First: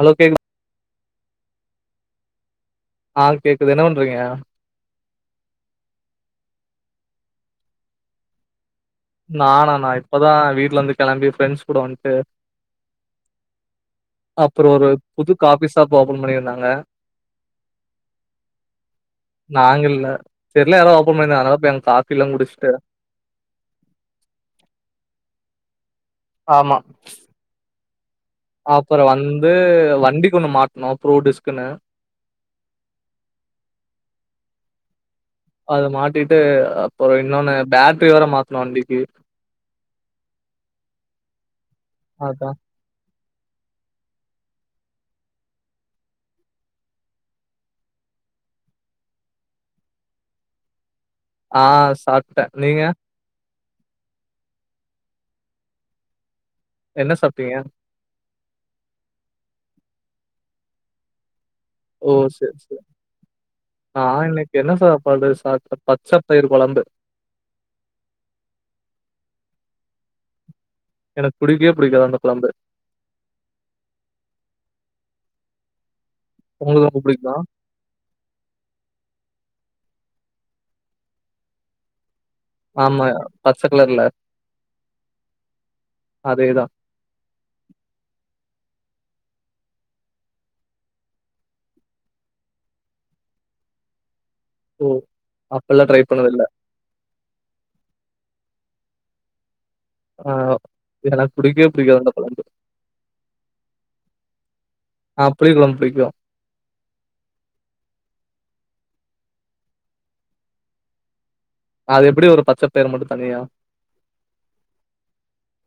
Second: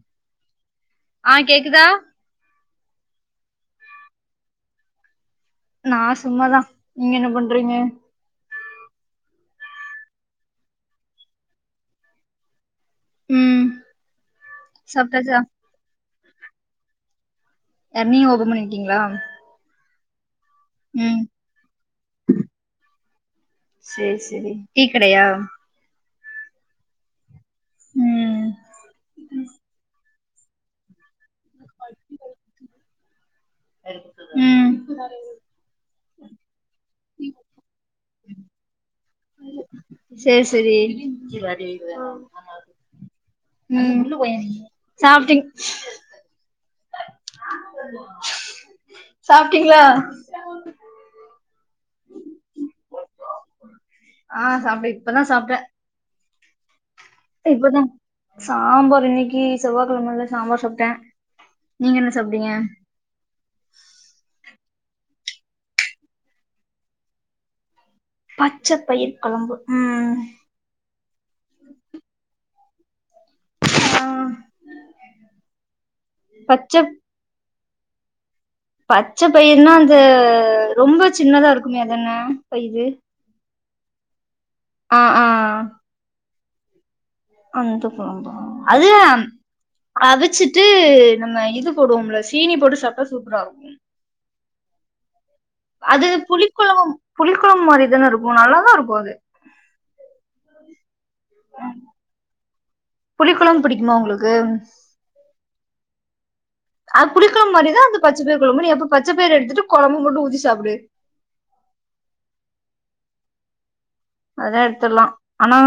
Allow கேக் க்குதா அ கேக்குது என்ன பண்றீங்க நா சும்மாதா நீங்க என்ன பண்றீங்க நானா நா இப்பதா வீட்லருந்து கெளம்பி ஃப்ரெண்ட்ஸ் கூட வந்ட்டு ம் அப்றோ ஒரு புது சாப்ட்டாச்சா காஃபி ஷாப் ஓபன் பண்ணியிருந்தாங்க யார் நீங்க ஓபன் பண்ணிருக்கீங்ளா தெரில யாரோ ஓபன் பண்ணிருதாங்க அதா அங்க போய் காஃபில்லா குடிச்சுட்டு சேர் சேரி டீ கடையா ஆமா ம் அ அப்றோ வந்து வண்டிக்கொன்னு மாட்ணோ ப்ரூ டிஸ்க்குன்னு ம் அது மாட்டிட்டு அப்றோ இன்னொன்னு பேட்ரி வேற மாத்தணு வண்டிக்கு சேர் சேரி அதா ம் சாப்ட்டிங் சாப்ட்டீங்ளா அ சாப்ட்டே நீங்க அ சாப்ட்டே இப்பதா சாப்ட்டே என்ன சாப்டீங்க இப்பதா சாம்பார் இன்னிக்கு செவ்வா கெழமல சாம்பார் சாப்ட்டே நீங்க என்ன ஓ சாப்ட்டீங்க சேர் சேரி நா இன்னிக்கு என்ன சா சாப்பாடு சாப்டே பச்ச பயிர் கொழம்பு பச்ச பயிர் கொழம்பு ம் எனக்கு புடிக்கவே புடிக்காது அந்த கொழம்பு அ உங்ளுக்கு ரொம்ப புடிக்குமா பச்ச பயிர்னா அந்த ரொம்ப சின்னதா இருக்குமே அதான ஆமா பச்ச கலர்ல அ அ அதே தா அந்த கொழம்பு அது தா அவிச்சிட்டு நம்ம இது போடுவோம்ல சீனி போட்டு சாப்ட்டா சூப்பரா இருக்கு ஓ! அப்பல்லாம் ட்ரை அது பண்ணதில்ல. புளி கொழம்பு புளி கொழம்பு மாரிதான இருக்கு நல்லா ருக்கு அது அ எனக்கு புடிக்கவே புடிக்காது அந்த கொழம்பு புளி கொழம்பு புடிக்குமா உங்ளுக்கு யோ அது புளி கொழம்பு மாரியே தா அந்த பச்ச பயிர் கொழம்பு நீ அந்த பச்ச பயிர எடுத்துட்டு கொழம்பு மட்டு ஊத்தி சாப்டு அது எப்டி வரு பச்ச பயிரு மட்டு தனியா அதெல்லா எடுத்துட்லா ஆனா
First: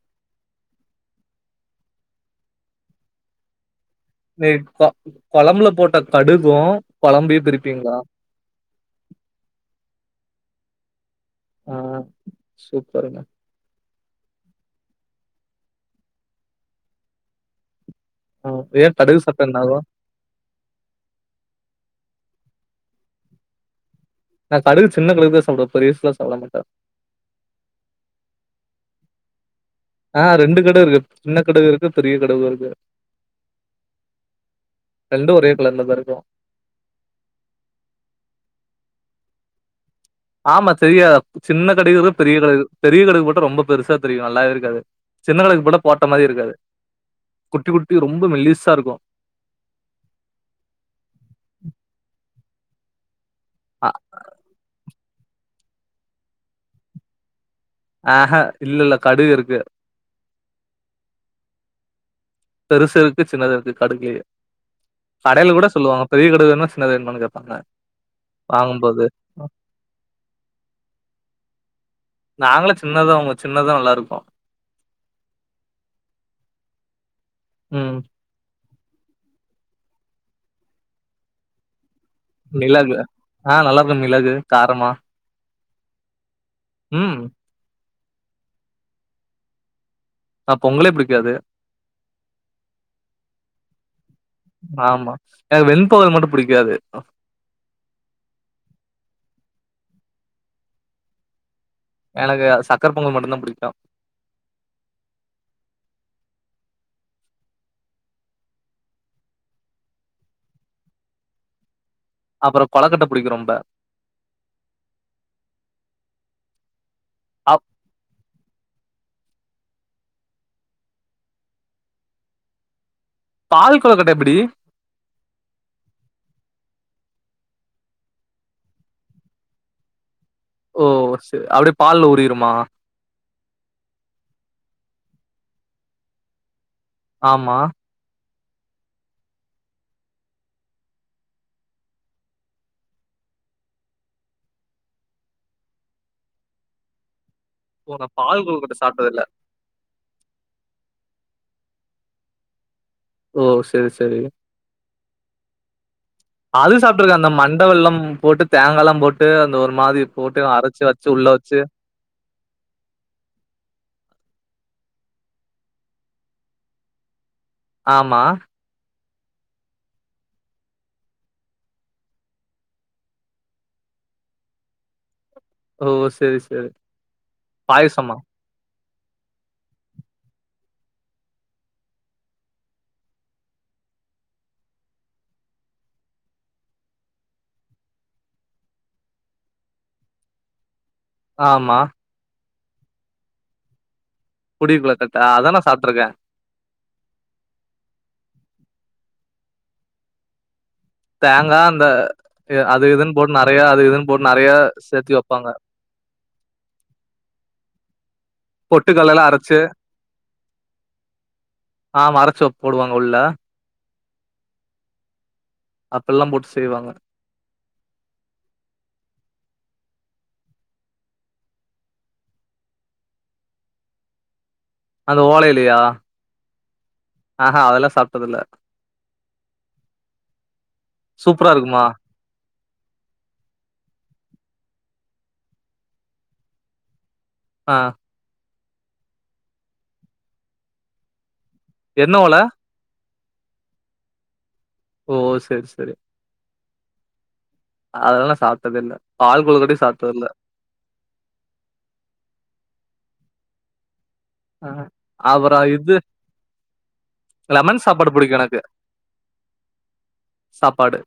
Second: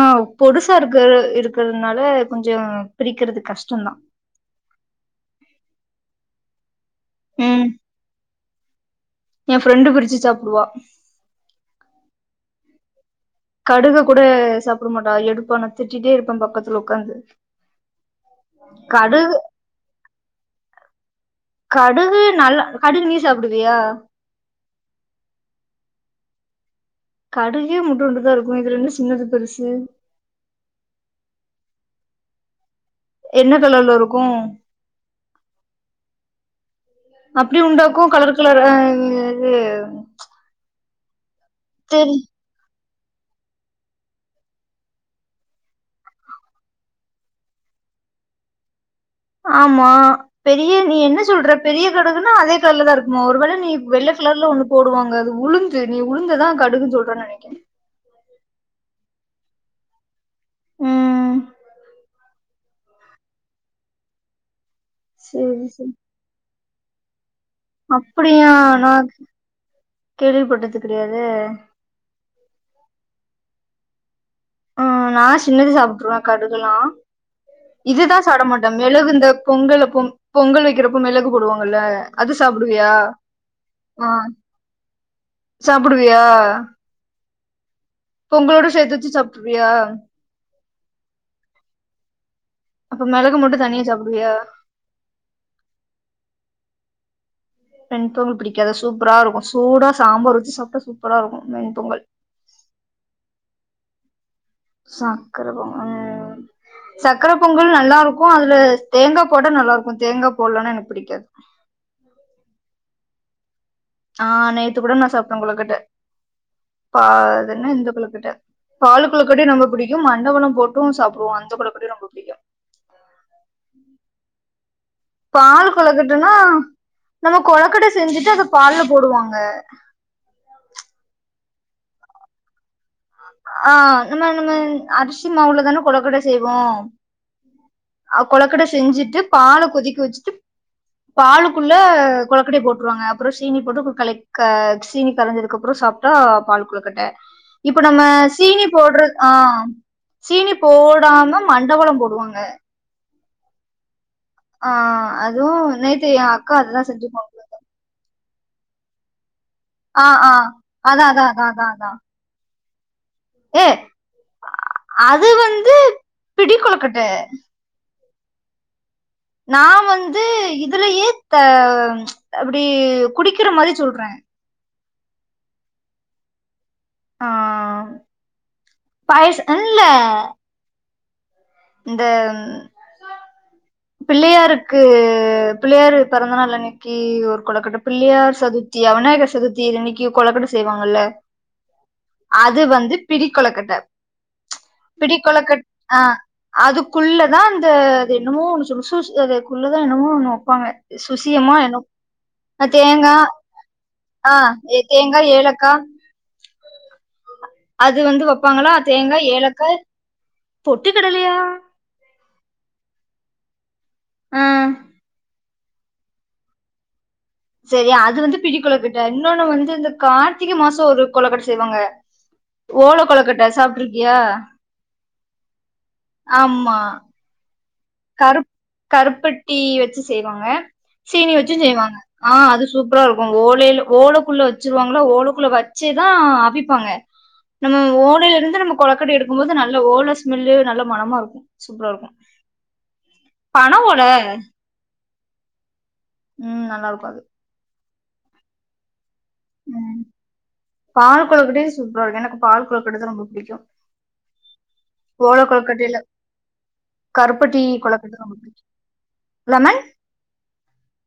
பொடுசா இருக்க இருக்கிறதுனால கொஞ்சோ பிரிக்கிறது கஷ்டந்தா [unintelligible] கொழம்புல போட்ட கடுகு ம் எ ஃப்ரெண்டு பிரிச்சு சாப்டுவா ஆ சூப்பருங்க கடுக கூட சாப்பிட மாட்டா எடுப்பா நா திட்டிட்டே இருப்பே பக்கத்துல உக்காந்து ஒ ஏ கடுகு சாப்டா என்ன ஆகு கடுகு நல் கடுகு நீ சாப்ப்டுவியா நா கடுகு சின்ன கடுகுதா சாப்டுவே பெரிஸ்லா சாப்பிட மாட்டே கடுகே இம்மூட்டுண்டுதா இருக்கு இதுல என்ன சின்னது பெருசு ஆ ரெண்டு கடுகு இருக்கு சின்ன கடகு இருக்கு பெரிய கடுகு இருக்கு என்ன கலர்ல இருக்கு ஒரே கலர்ல தான் இருக்கும். அப்டி உண்டாக்கு கலர் கலர் ஆ இ இது ஆமா தெரியா சின்ன கடுகு தெரி இருக்கு பெரிய கடுகு இரு பெரிய கடுகு போட்டா ரொம்ப பெருசா தெரியு நல்லாவே இருக்காது சின்ன கடுகு போட்டா போட்ட மாரியே இருக்காது குட்டி குட்டி ரொம்ப மெலீஸா இருக்கு ஆமா பெரிய நீ என்ன சொல்ற பெரிய கடுகுன்னா அதே கலர்ல தா இருக்குமா ஒரு வேள நீ வெள்ள கலர்ல ஒன்னு போடுவாங்க அது உளுந்து நீ உளுந்ததா கடுகு சொல்ற நெனைக்கிறே ஆஹா இல்ல இல்ல கடுகு இருக்கு ம் பெருசு இருக்கு சின்னது இருக்கு கடுகுலேயே கடையில கூட சொல்லுவாங்க பெரிய கடுகு வேணுமா சின்னது வேனுமானு கேப் அப்டியா நா கேள்விப்பட்டது கெடையாதே நாங்களு சின்னதா வாங்வோ சின்னதா நல்லா இருக்கு ஆ நா சின்னது சாப்ட்டுருவே கடுகுலா ம் இதுதா சாப்பிட மாட் இந்த மெளகு இந்த பொங்கல பொங் பொங்கல் வைக்கிறப்போ மெளகு போடுவாங்கல்ல அது சாப்டுவியா மிளகு ஆ நல்லா இருக்கு மிளகு காரமா சாப்புடுவியா ம் பொங்களோட சேத்து வச்சு சாப்ட்ருவியா அ பொங்கலே புடிக்காது அப்ப மிளகு மட்டு தனியா சாப்டுவியா ஆமா எ வெண்பொங்கல் மட்டு புடிக்காது அ பெண்பொங்கல் பிடிக்காதா சூப்பரா இருக்கு சூடா சாம்பார் வச்சு சாப்ட்டா சூப்பரா இருக்கு பொங்கல் எனக்கு சக்கர பொங்கல் மட்டுதா புடிக்கு சக்கர பொங்கலு சக்கர பொங்கல் நல்லா இருக்கு அதுல தேங்கா போட்ட நல்லா இருக்கு தேங்கா போட்லன்னா எனக்கு புடிக்காது அப்புற கொலக்கட்ட புடிக்கு ரொம்ப ஆ நேத்து கூட நா சாப்ட்டே கொளக்கட்ட பா அது அப் என்ன இந்த கொளக்கட்ட பாலு கொளக்கட்டயு ரொம்ப புடிக்கு மண்ட வெள்ள போட்டு சாப்புடுவோ அந்த கொளக்கட்டையு ரொம்ப புடிக்கு பால் கொளக்கட்ட எப்டி பால் கொளக்கட்டனா நம்ம கொளக்கட்ட செஞ்சுட்டு அத பால்ல போடுவாங்க ஓ சே அப்டியே பால்ல ஊறிருமா ஆ நம்ம நம்ம அரிசி மாவுல தானே கொளக்கட்ட செய்வோ ஆமா அ கொளக்கட்ட செஞ்சுட்டு பால கொதிக்க வெச்சுட்டு பாலுக்குள்ள கொளக்கட்டய போட்ருவாங்க அப்புற ஷீனி போட்டு களக்கு சீனி கரஞ்சதுக்கப்புறோ சாப்ட்டா பால் கொளுக்கட்ட இப்ப ஓ நம்ம நா பால் சீனி கொழுக்கட்ட போடுற சாப்ட்டது இல்ல ஆ சீனி போடாம மண்டவெள்ளோ போடுவாங்க ஓ செரி செரி ஆ அதுவு நேத்து எ அக்கா அது அதுதா செஞ்சு சாப்ட்ருக்கே அந்த கொண்டு வந்தா மண்ட வெல்லம் போட்டு தேங்கா எல்லா போட்டு அந்த ஒரு மாதிரி ஆ ஆ போட்டு அரச்சு அதா வெச்சு அதா உள்ள அதா வெச்சு அதா அதா ஏ அது வந்து பிடி கொலுக்கட்ட ஆமா நா வந்து இதுலயே த அப்டி குடிக்கிற மாரி சொல்றே ஓ செரி சேரு ஆ பாயசமா பாயச இல்ல இந்த பிள்ளையாருக்கு பிள்ளயாரு பெறந்த நாள் அன்னக்கி ஒரு கொலக்கட்ட பிள்ளியார் சதுர்த்தி அவ விநாயக சதுர்த்தி அன்னிக்கி கொலக்கட்ட செய்வாங் அல்ல ஆமா அது வந்து பிடிக்கொலக்கட்ட பிடி புடிக்குள்ளக்கட்ட அதா நா கொலக்கட் அ சாப்ட்ருக்கே அதுக்குள்ளதா அந்த அது என்னமோ ஒன்னு சொல்லு ஷுஷ் எதே குள்ளதா என்னமோ ஒன்னு வப்பாங்க சுசியமா தேங்கா என்னோ அந்த அது இதுன் தேங்கா போட் நறையா அது இதுன் போட் ஆ நறைய சேத்தி தேங்கா வப்பாங்க ஏலக்கா அது வந்து வப்பாங்களா தேங்கா பொட்டுக்கல்லலா அரச்சு ஏலக்க பொட்டு கடலயா ஆம அறச்சுவப் போடுவாங் உள்ள அ அப்பெல்ல போட்டு செய்வாங்க செரி அது வந்து பிடி கொலுக்குட்ட இன்னோனு வந்து இந்த கார்த்திக மசொ ஒரு கொலக்கட்ட செய்வாங்க ஓல கொலக்கட்ட சாப்ட்ருக்கியா அந்த ஓலையிலயா அம்மா சாப்ட்டதில்ல கருப் கருப்பட்டி வச்சு செய்வாங்க சீனி சூப்பரா வச்சுஞ் இருக்குமா செய்வாங்க ஆ அது சூப்ரா இருக்கு ஓலைல ஓலக்குள்ள வச்சிர்வாங்களா ஓலக்குள்ள வச்சிதா அவிப்பாங்க நம்ம ஆ ஓலைலருந்து நம்ம கொலக்கட்ட எடுக்கு போது நல்ல ஓல ஸ்மெல்லு நல்ல மனமாருக்கு சூப்ரா இருக்கு என்ன ஓல பன ஓல ஒ ஒ சேர் செரி ம் நல்லாருக்கு அது அதல்லா சாப்ட்டதேல்ல ம் பால் கொலுக்குட்யு சூப்ரா இருக்கு எனக்கு பால் கொலு பிடது ரொம்ப புடிக்கு ஆ ஓல அப்பறோ இது கொலுக்கட்டைல கருப்பட்டி லெமன் சாப்பாடு கொலக்கட்ட ரொம்ப எனக்கு புடிக்கு லமன் சாப்பாடு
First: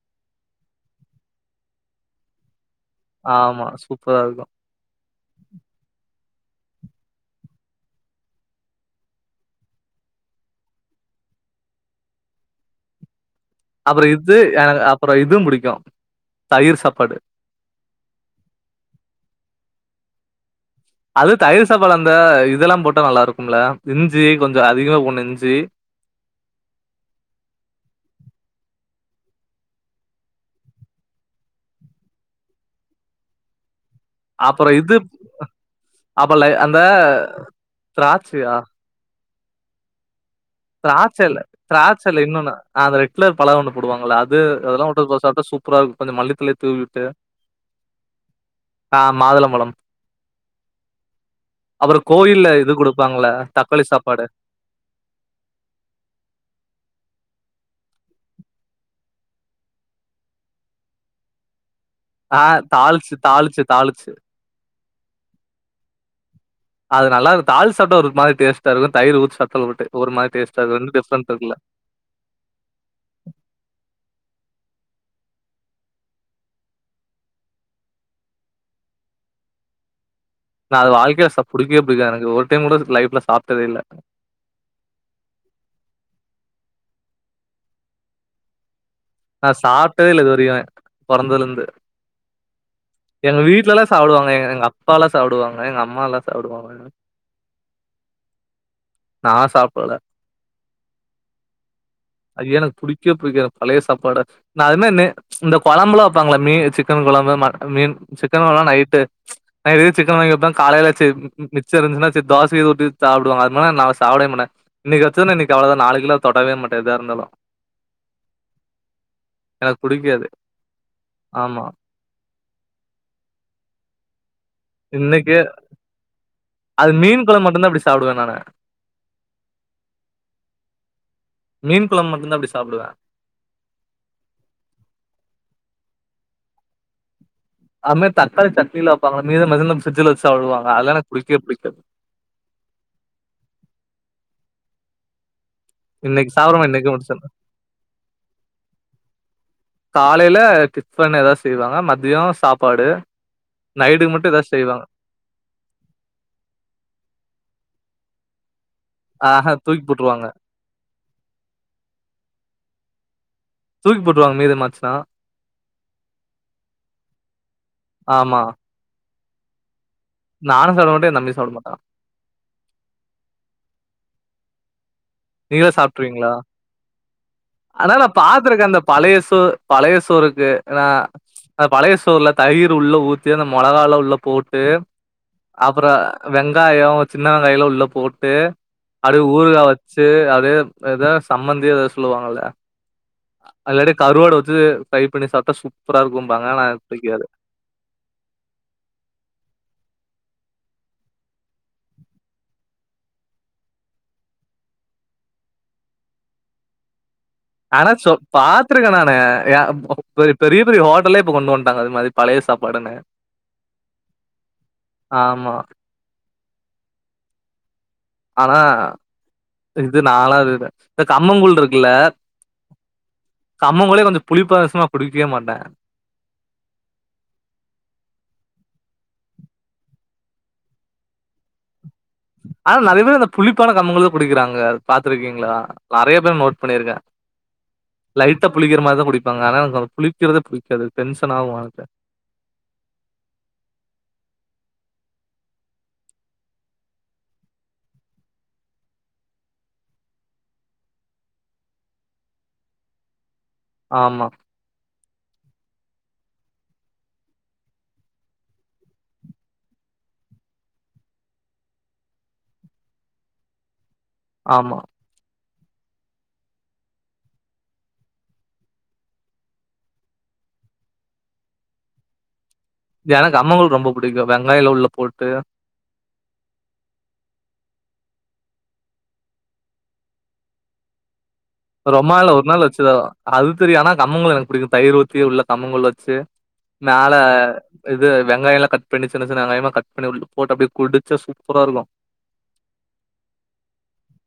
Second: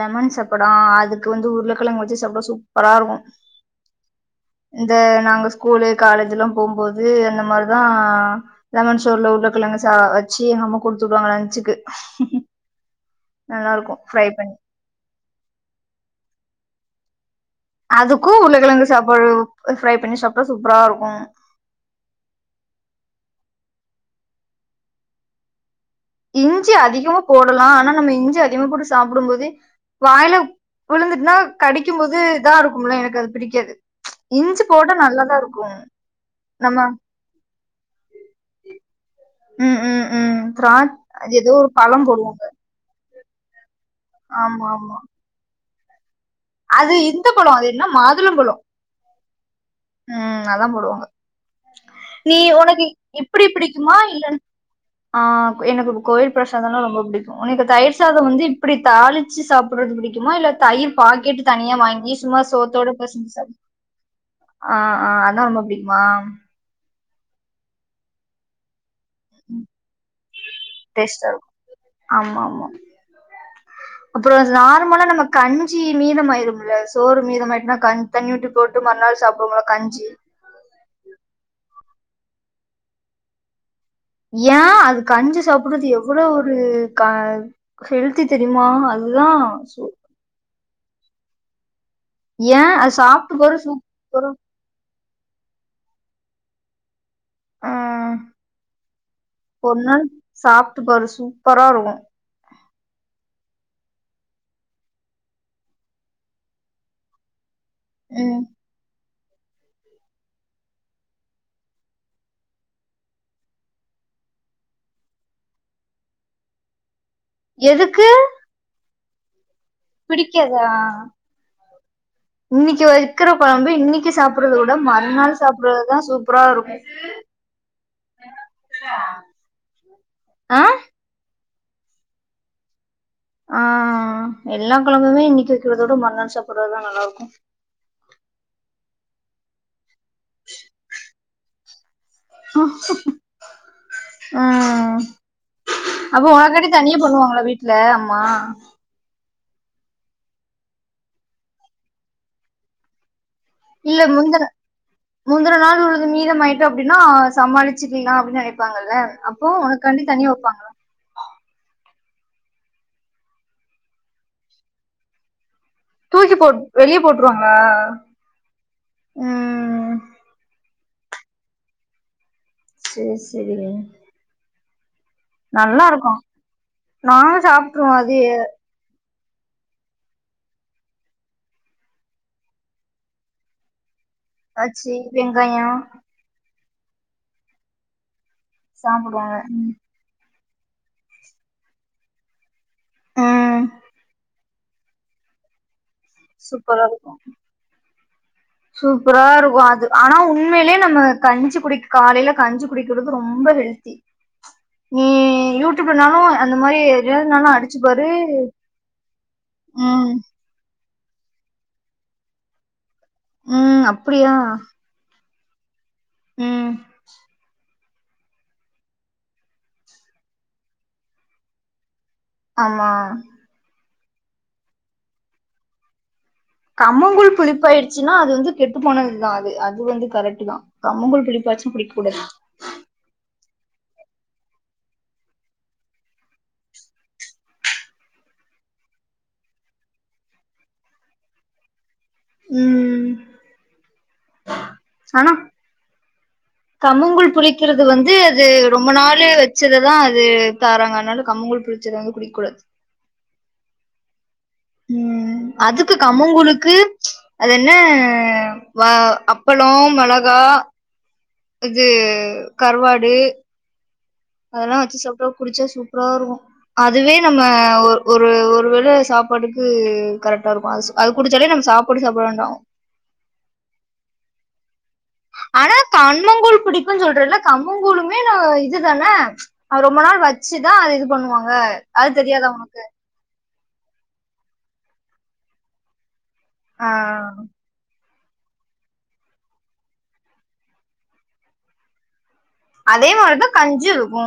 லெமன் சப்படு ஆ அதுக்கு வந்து உருளக் குலங்கு வச்சு சாப்புட்டா சூப்பரா இருக்கு ஆமா சூப்பரா இருக்கு இந்த நாங்க ஸ்கூலு காலேஜில்லா போம்போது அந்த மாரு தா லெமன் சோறுல உருள கிழங்க சா வச்சு எங்க அம்மா குடுத்துஉடுவாங்க லன்ச்சுக்கு நல்லா இருக்கு அப்பற ஃப்ரை இத்து பண்ணி எனகு அப்பறோ இதும் புடிக்கு தயிர் சாப்பாடு அதுக்கு உருள கெலங்கு சாப்பாடு ஃப்ரை பண்ணி சாப்ட்டா அது தயிர் சாப்பாடு அந்த இதல்லா போட்டா நல்லாருக்கும்ல இஞ்சி கொஞ்ச அதிகமா போட்னு இஞ்சி இஞ்சி அதிகமா போடலா ஆனா நம்ம இஞ்சி அதிகமா போட்டு சாப்புடு போது வாயில உலுந்துட்னா கடிக்கு போது இதா இருக்கும்ல எனக்கு அது பிடிக்காது இஞ்சி அப்புற இது போட்டா நல்லாதா இருக்கு அப்பலை அந்த நம்ம த்ராச்சியா ம் ம் ம் திரா அது த்ராச்சல்ல ஏதோ ஒரு பழம் திராச்சல்ல போடுவாங்க இன்னொன்ன ஆதரெ ட்லர் பல ஒன்னு போடுவாங்கள்ள அது ஆமா அதல்லா ஆமா உட்டுத்ப சாப்ட்டா சூப்பரார்க்கு கொஞ்ச மல்லித்தலய தூவி அது உட்டு இந்த பழோ அது என்ன மாதுளம்பழோ ஆ மாதுளம் ம் அத்ல்லா போடுவாங்க அப்புறம் நீ கோயில்ல இது ஒனக்கு குடுப்பாங்கல்ல இப்டி தக்காளி பிடிக்குமா சாப்பாடு இல்லன்னு ஆ எனக்கு கோவில் பிரசாதம்ன்னா ரொம்ப பிடிக்கு உக்கு தயிர் சாத வந்து இப்படி தாளிச்சு சாப்பிறது பிடிக்குமா இல்ல தயிர் பாக்கெட்டு தனியா வாங்கி சும்மா ஆ சோத்தோட தாளிச்சு பெசஞ்சு சா தாளிச்சு தாளிச்சு ஆ ஆ அதா ரொம்ப பிடிக்குமா அது நல்லாக்கு தாலிச் சாப்டா ஒரு மாதிரி டேஸ்ட்டா இருக்கு தயிர் ஊச்சி சத்தல் விட்டு ஒரு மாரி டேஸ்ட்டாகது ரரெண்டு டேஸ்டா டிஃப்ரெண்ட் இருக்கு தெரில அப்புறோ சா [unintelligible] நம்ம கஞ்சி மீதமாயிரும்ல சோறு மீதமாய்ட்ன்னா க தண்ணி ஊத்தி போட்டு மறுநாள் சாப்டுவோம்ல கஞ்சி ஆஞ்சு நா அது வாழ்க்கைய ச புடிக்கேவே புடிக்காது எனக்கு ஒரு டைம் கூடசாப்ட்டதே இல்ல ஏ அதுக்கஞ்சு சாப்பறது எவ்வளவு ஒரு க ஹெல்தி தெரியுமா அது நா சாப்ட்டதே இல்ல இதுவரையு பொறந்ததுலருந்து ஏன் அது சாப்பிட்டு எங்க பாரு வீட்டுலல்லா சூப்பரா சாப்டுவாங்க எங்க அப்பால்லா சாப்டுவாங்க எங்கம்மா எல்லா சாப்டுவாங்க ஆஹ் நா ஒரு சாப்பல நாள் சாப்பிட்டு பாரு சூப்பரா இருக்கும் அது எனக்கு புடிக்க புடிக்காது பழய சாப்பாடு அதுன என்ன இந்த கொழம்புலா வைப்பாங்கலா மீ சிக்கன் கொழம்பு ம மீன் ம் சிக்கன் வேண்னா நைட்டு நா இதே சிக்கன் வாங்கிப்ப காலையில ம மிச்ச இருந்துச்சுனா தோச உத்தி சாப்படுவாங்க அதே மாதி நா சாப்டே தின்னமாட்ட இன்னைக்கு வச்சுன்ன அவ்வளவுதா நாளைக்கு தொடவே மாட்டே எதா இருந்தாலு எதுக்கு எனக்கு புடிக்காது பிடிக்காதா ஆமா இன்னைக்கு வைக்கிற கொழம்பு இன்னைக்கு சாப் சாப்புறத விட இன்னைக்கு மறுநாள் சாப்படுறதுதா சூப்பரா இருக்கு அது மீன் கொழம்பு மட்டும்தான் அப்டி சாப்டுவேன் நானு. ஆ மீன் கொழம்பு மட்டுந்தா அப்டி சாப்டுவே ஆ எல்லா கொழம்புமே இன்னைக்கு வைக்கிறதோட மருநாள் சாப்பறதுதா நல்லாருக்கு அதுமே தக்காளி சட்லிலா வைப்பாங்கல்ல மீத மிஞ்சினா பிரிட்ஜல வச்சு சாப்டுவாங்க அதல்லா எனக்கு புடிக்கவே புடிக்காது ஆ அப்போ இன்னைக்கு சாப்டாம உனக்கட்டி இன்னைக்கே தனியே முடிச்சிடணும். பண்ணுவாங்களா வீட்ல அம்மா காலயில டிஃபன் ஏதாவ செய்வாங்க மதிய சாப்பாடு இல்ல நைட்டுக்கு மட்டும் முந்தின ஏதாவது செய்வாங்க. முந்தின நாள் உள்ள மீதமாயிட்டு அப்டின்னா சமாளிச்சுக்களா அப் நினைப்பாங்கல்ல அப்போ ஆஹ தூக்கி உனக்கு காண்டி போட்ருவாங்க. தனியா வைப்பாங்களா தூக்கி போட்ருவாங்க மீத மாச்சனா தூக்கி போட் வெளியே போட்டுருவாங்களா ம் நானு சொல்ல மாட்டே ஏ தம்பியு சொல்ல மாட்டா சேரி சரி நீங்களா சாப்ட்ருவீங்களா நாங்க சாப்ட்ருவோ ஆனா நா அது பாத்துருக்கே அந்த பழய்ஸ் பு பழய சோருக்கு நா பழய சோர்ல தயிர் உள்ள ஊத்தி அந்த மொளகால உள்ள போட்டு வச்சு வெங்காயோ அப்புற வெங் காய சின்ன வெங்காய எல்லா உள்ள போட்டு அது சாப்டுவாங்க ஊருகா வச்சு அது எதோ சம்மந்தியோ ஏதாவது சொல்லுவாங்கல்ல ம் அல்லாடி கருவாடு அது ப்ரைய் பண்ணி சாப்டா சுப் சூப்பரா இருக்கு சூப்பரா இருக்கு அது ஆனா உன் உண்மையிலயே நம்ம கஞ்சு குடி காலையில கஞ்சி குடிக்கறது ரொம்ப ஹெல்தி நீ யூடியூப்லனாலு அந்த மாரி எதுலனாலு அடிச்சு ஆனா பாரு சொப் பாத்திருக்கே நானு யா ம் பெ பெரிய பெரிய ஹோ ட்டலே இப்ப கொண்டு வண்டாங்க அது மாரி பழய சாப்பாடுன்னு ம் அப்படியா ஆமா ம் ஆனா இது நாலாது இத இது கம்மங்கூழ்ருக்குல ஆமா கம்மங்கூழே கொஞ்ச புளிப்பாய்சுனா குடிக்யே மாட்டே கம்மங்கூழ் புளிப்பாய்ர்ச்சினா அது வந்து கெட்டு போனதுதா அது அது வந்து கரெக்ட்டு தா கம்மங்கூழ் புளிப்பாச்சுனா புளிக் ஆனா நறைய பேர் அத புளிப்பான கம்மங்கூழே குடிக்கிறாங்க பாத்ருக்கீங்களா நெறய பேர நோட் பண்ணிர்க்கே லைட்டா புளிக்குற மார்தா குடிப்பாங்க ஆனா எனக் புளிக்கிறதே புடிக்காது டென்ஷன் ஆவூ எனக்கு ம் ஆனா கம்மங்கூழ் புளிக்கிறது வந்து அது ரொம்ப நாளு வச்சதுதா அது தாராங்க அனால கம்மங்கூழ் புள் ளிச்சது வந்து குடிக்கூடாது ஆமா ம் அதுக்கு கம்மங்கூழுக்கு அது என்ன வ அப்பளோ மொளகா அ இது கருவாடு ஆமா அதுலா வச்சி சாப்டா குடிச்சா சூப்ராருக்கூ அதுவே நம்ம ஒ ஒரு ஒருவேள சாப்பாடுக்கு கரட் லாருக்கூ அது குடிச்சாலே நம்ம சாப்புடு சாப்ட வேண்டா எனக் கம்மங்கூழ் ரொம்ப புடிக்கூ வெங்காய்லா உள்ளப் ஆனா கன்னங்கூழ் புடிக்கூன் சொல்றேலக் கம்மங்கூழுமே நா இது தான ரொம்ப நாள் வச்சுதா அது இது பண்ணுவாங் ரொம்நாள்ல ஒரு நாள் வச்சுதா அது திரியு ஆனா கம்மங்கூழ் எனக் புடிக்கூ தயிர் ஊத்தி உள்ள கம்மங்கூழ் வச்சு மேல ஆ வெ வெங்காயல்லா கட் பண்ணி சின்ன சின்ன வெங்காயமா கட் பண்ணி உள் போட்டு அப்டி குடிச்சா சூப்பராருக்கூ அதே மாரிதா கஞ்சிருக்கூ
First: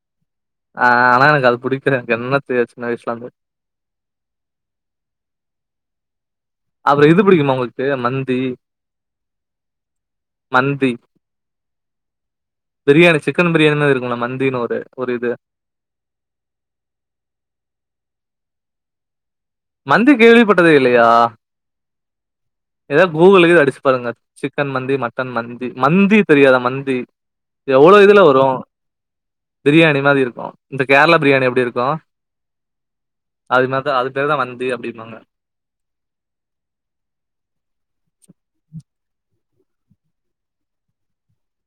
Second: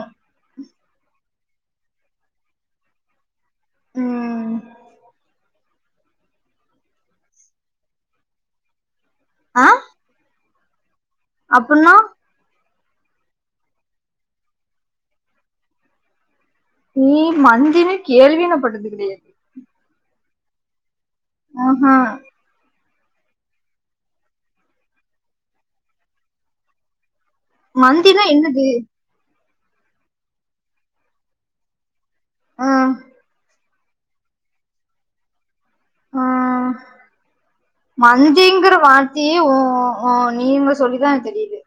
ஆ ஆனா எனக்கு அது புடிக்ற என்ன தெர்யாது சின்ன வயசுலந்து ம் அப்றோ இது புடிக்குமா உங்ளுக்கு மந்தி ஆ மந்தி அப்புன்னா பிரியாணி சிக்கன் பிரியாணி மாரிருக்கூல மந்தினு ஒரு ஒரு இது ம் மந்தினு கேள்வியே நா பட்டது கெடையாது மந்தி கேள்விப்பட்டதே இல்லயா ஆஹா ஏதாவ்து கூகுள்லேயே அடிச்சு பாருங்க சிக்கன் மந்தி மட்டன் மந்தி மந்தி தெரியாதா மந்தி எவ்ளோ இதுல மந்தினா வரூ என்னது பிரியாணி மாரி இருக்கூ இந்த கேர்ளா பிரியாணி எப்டிருக்கூ ஆ அது மாரிதா அது பேர்தா மந்தி அப்டிம்பாங்க மந்திங்குற வார்த்தயே ஒ ஒ ஓ நீங்க சொல்லிதா எனக் தெரிது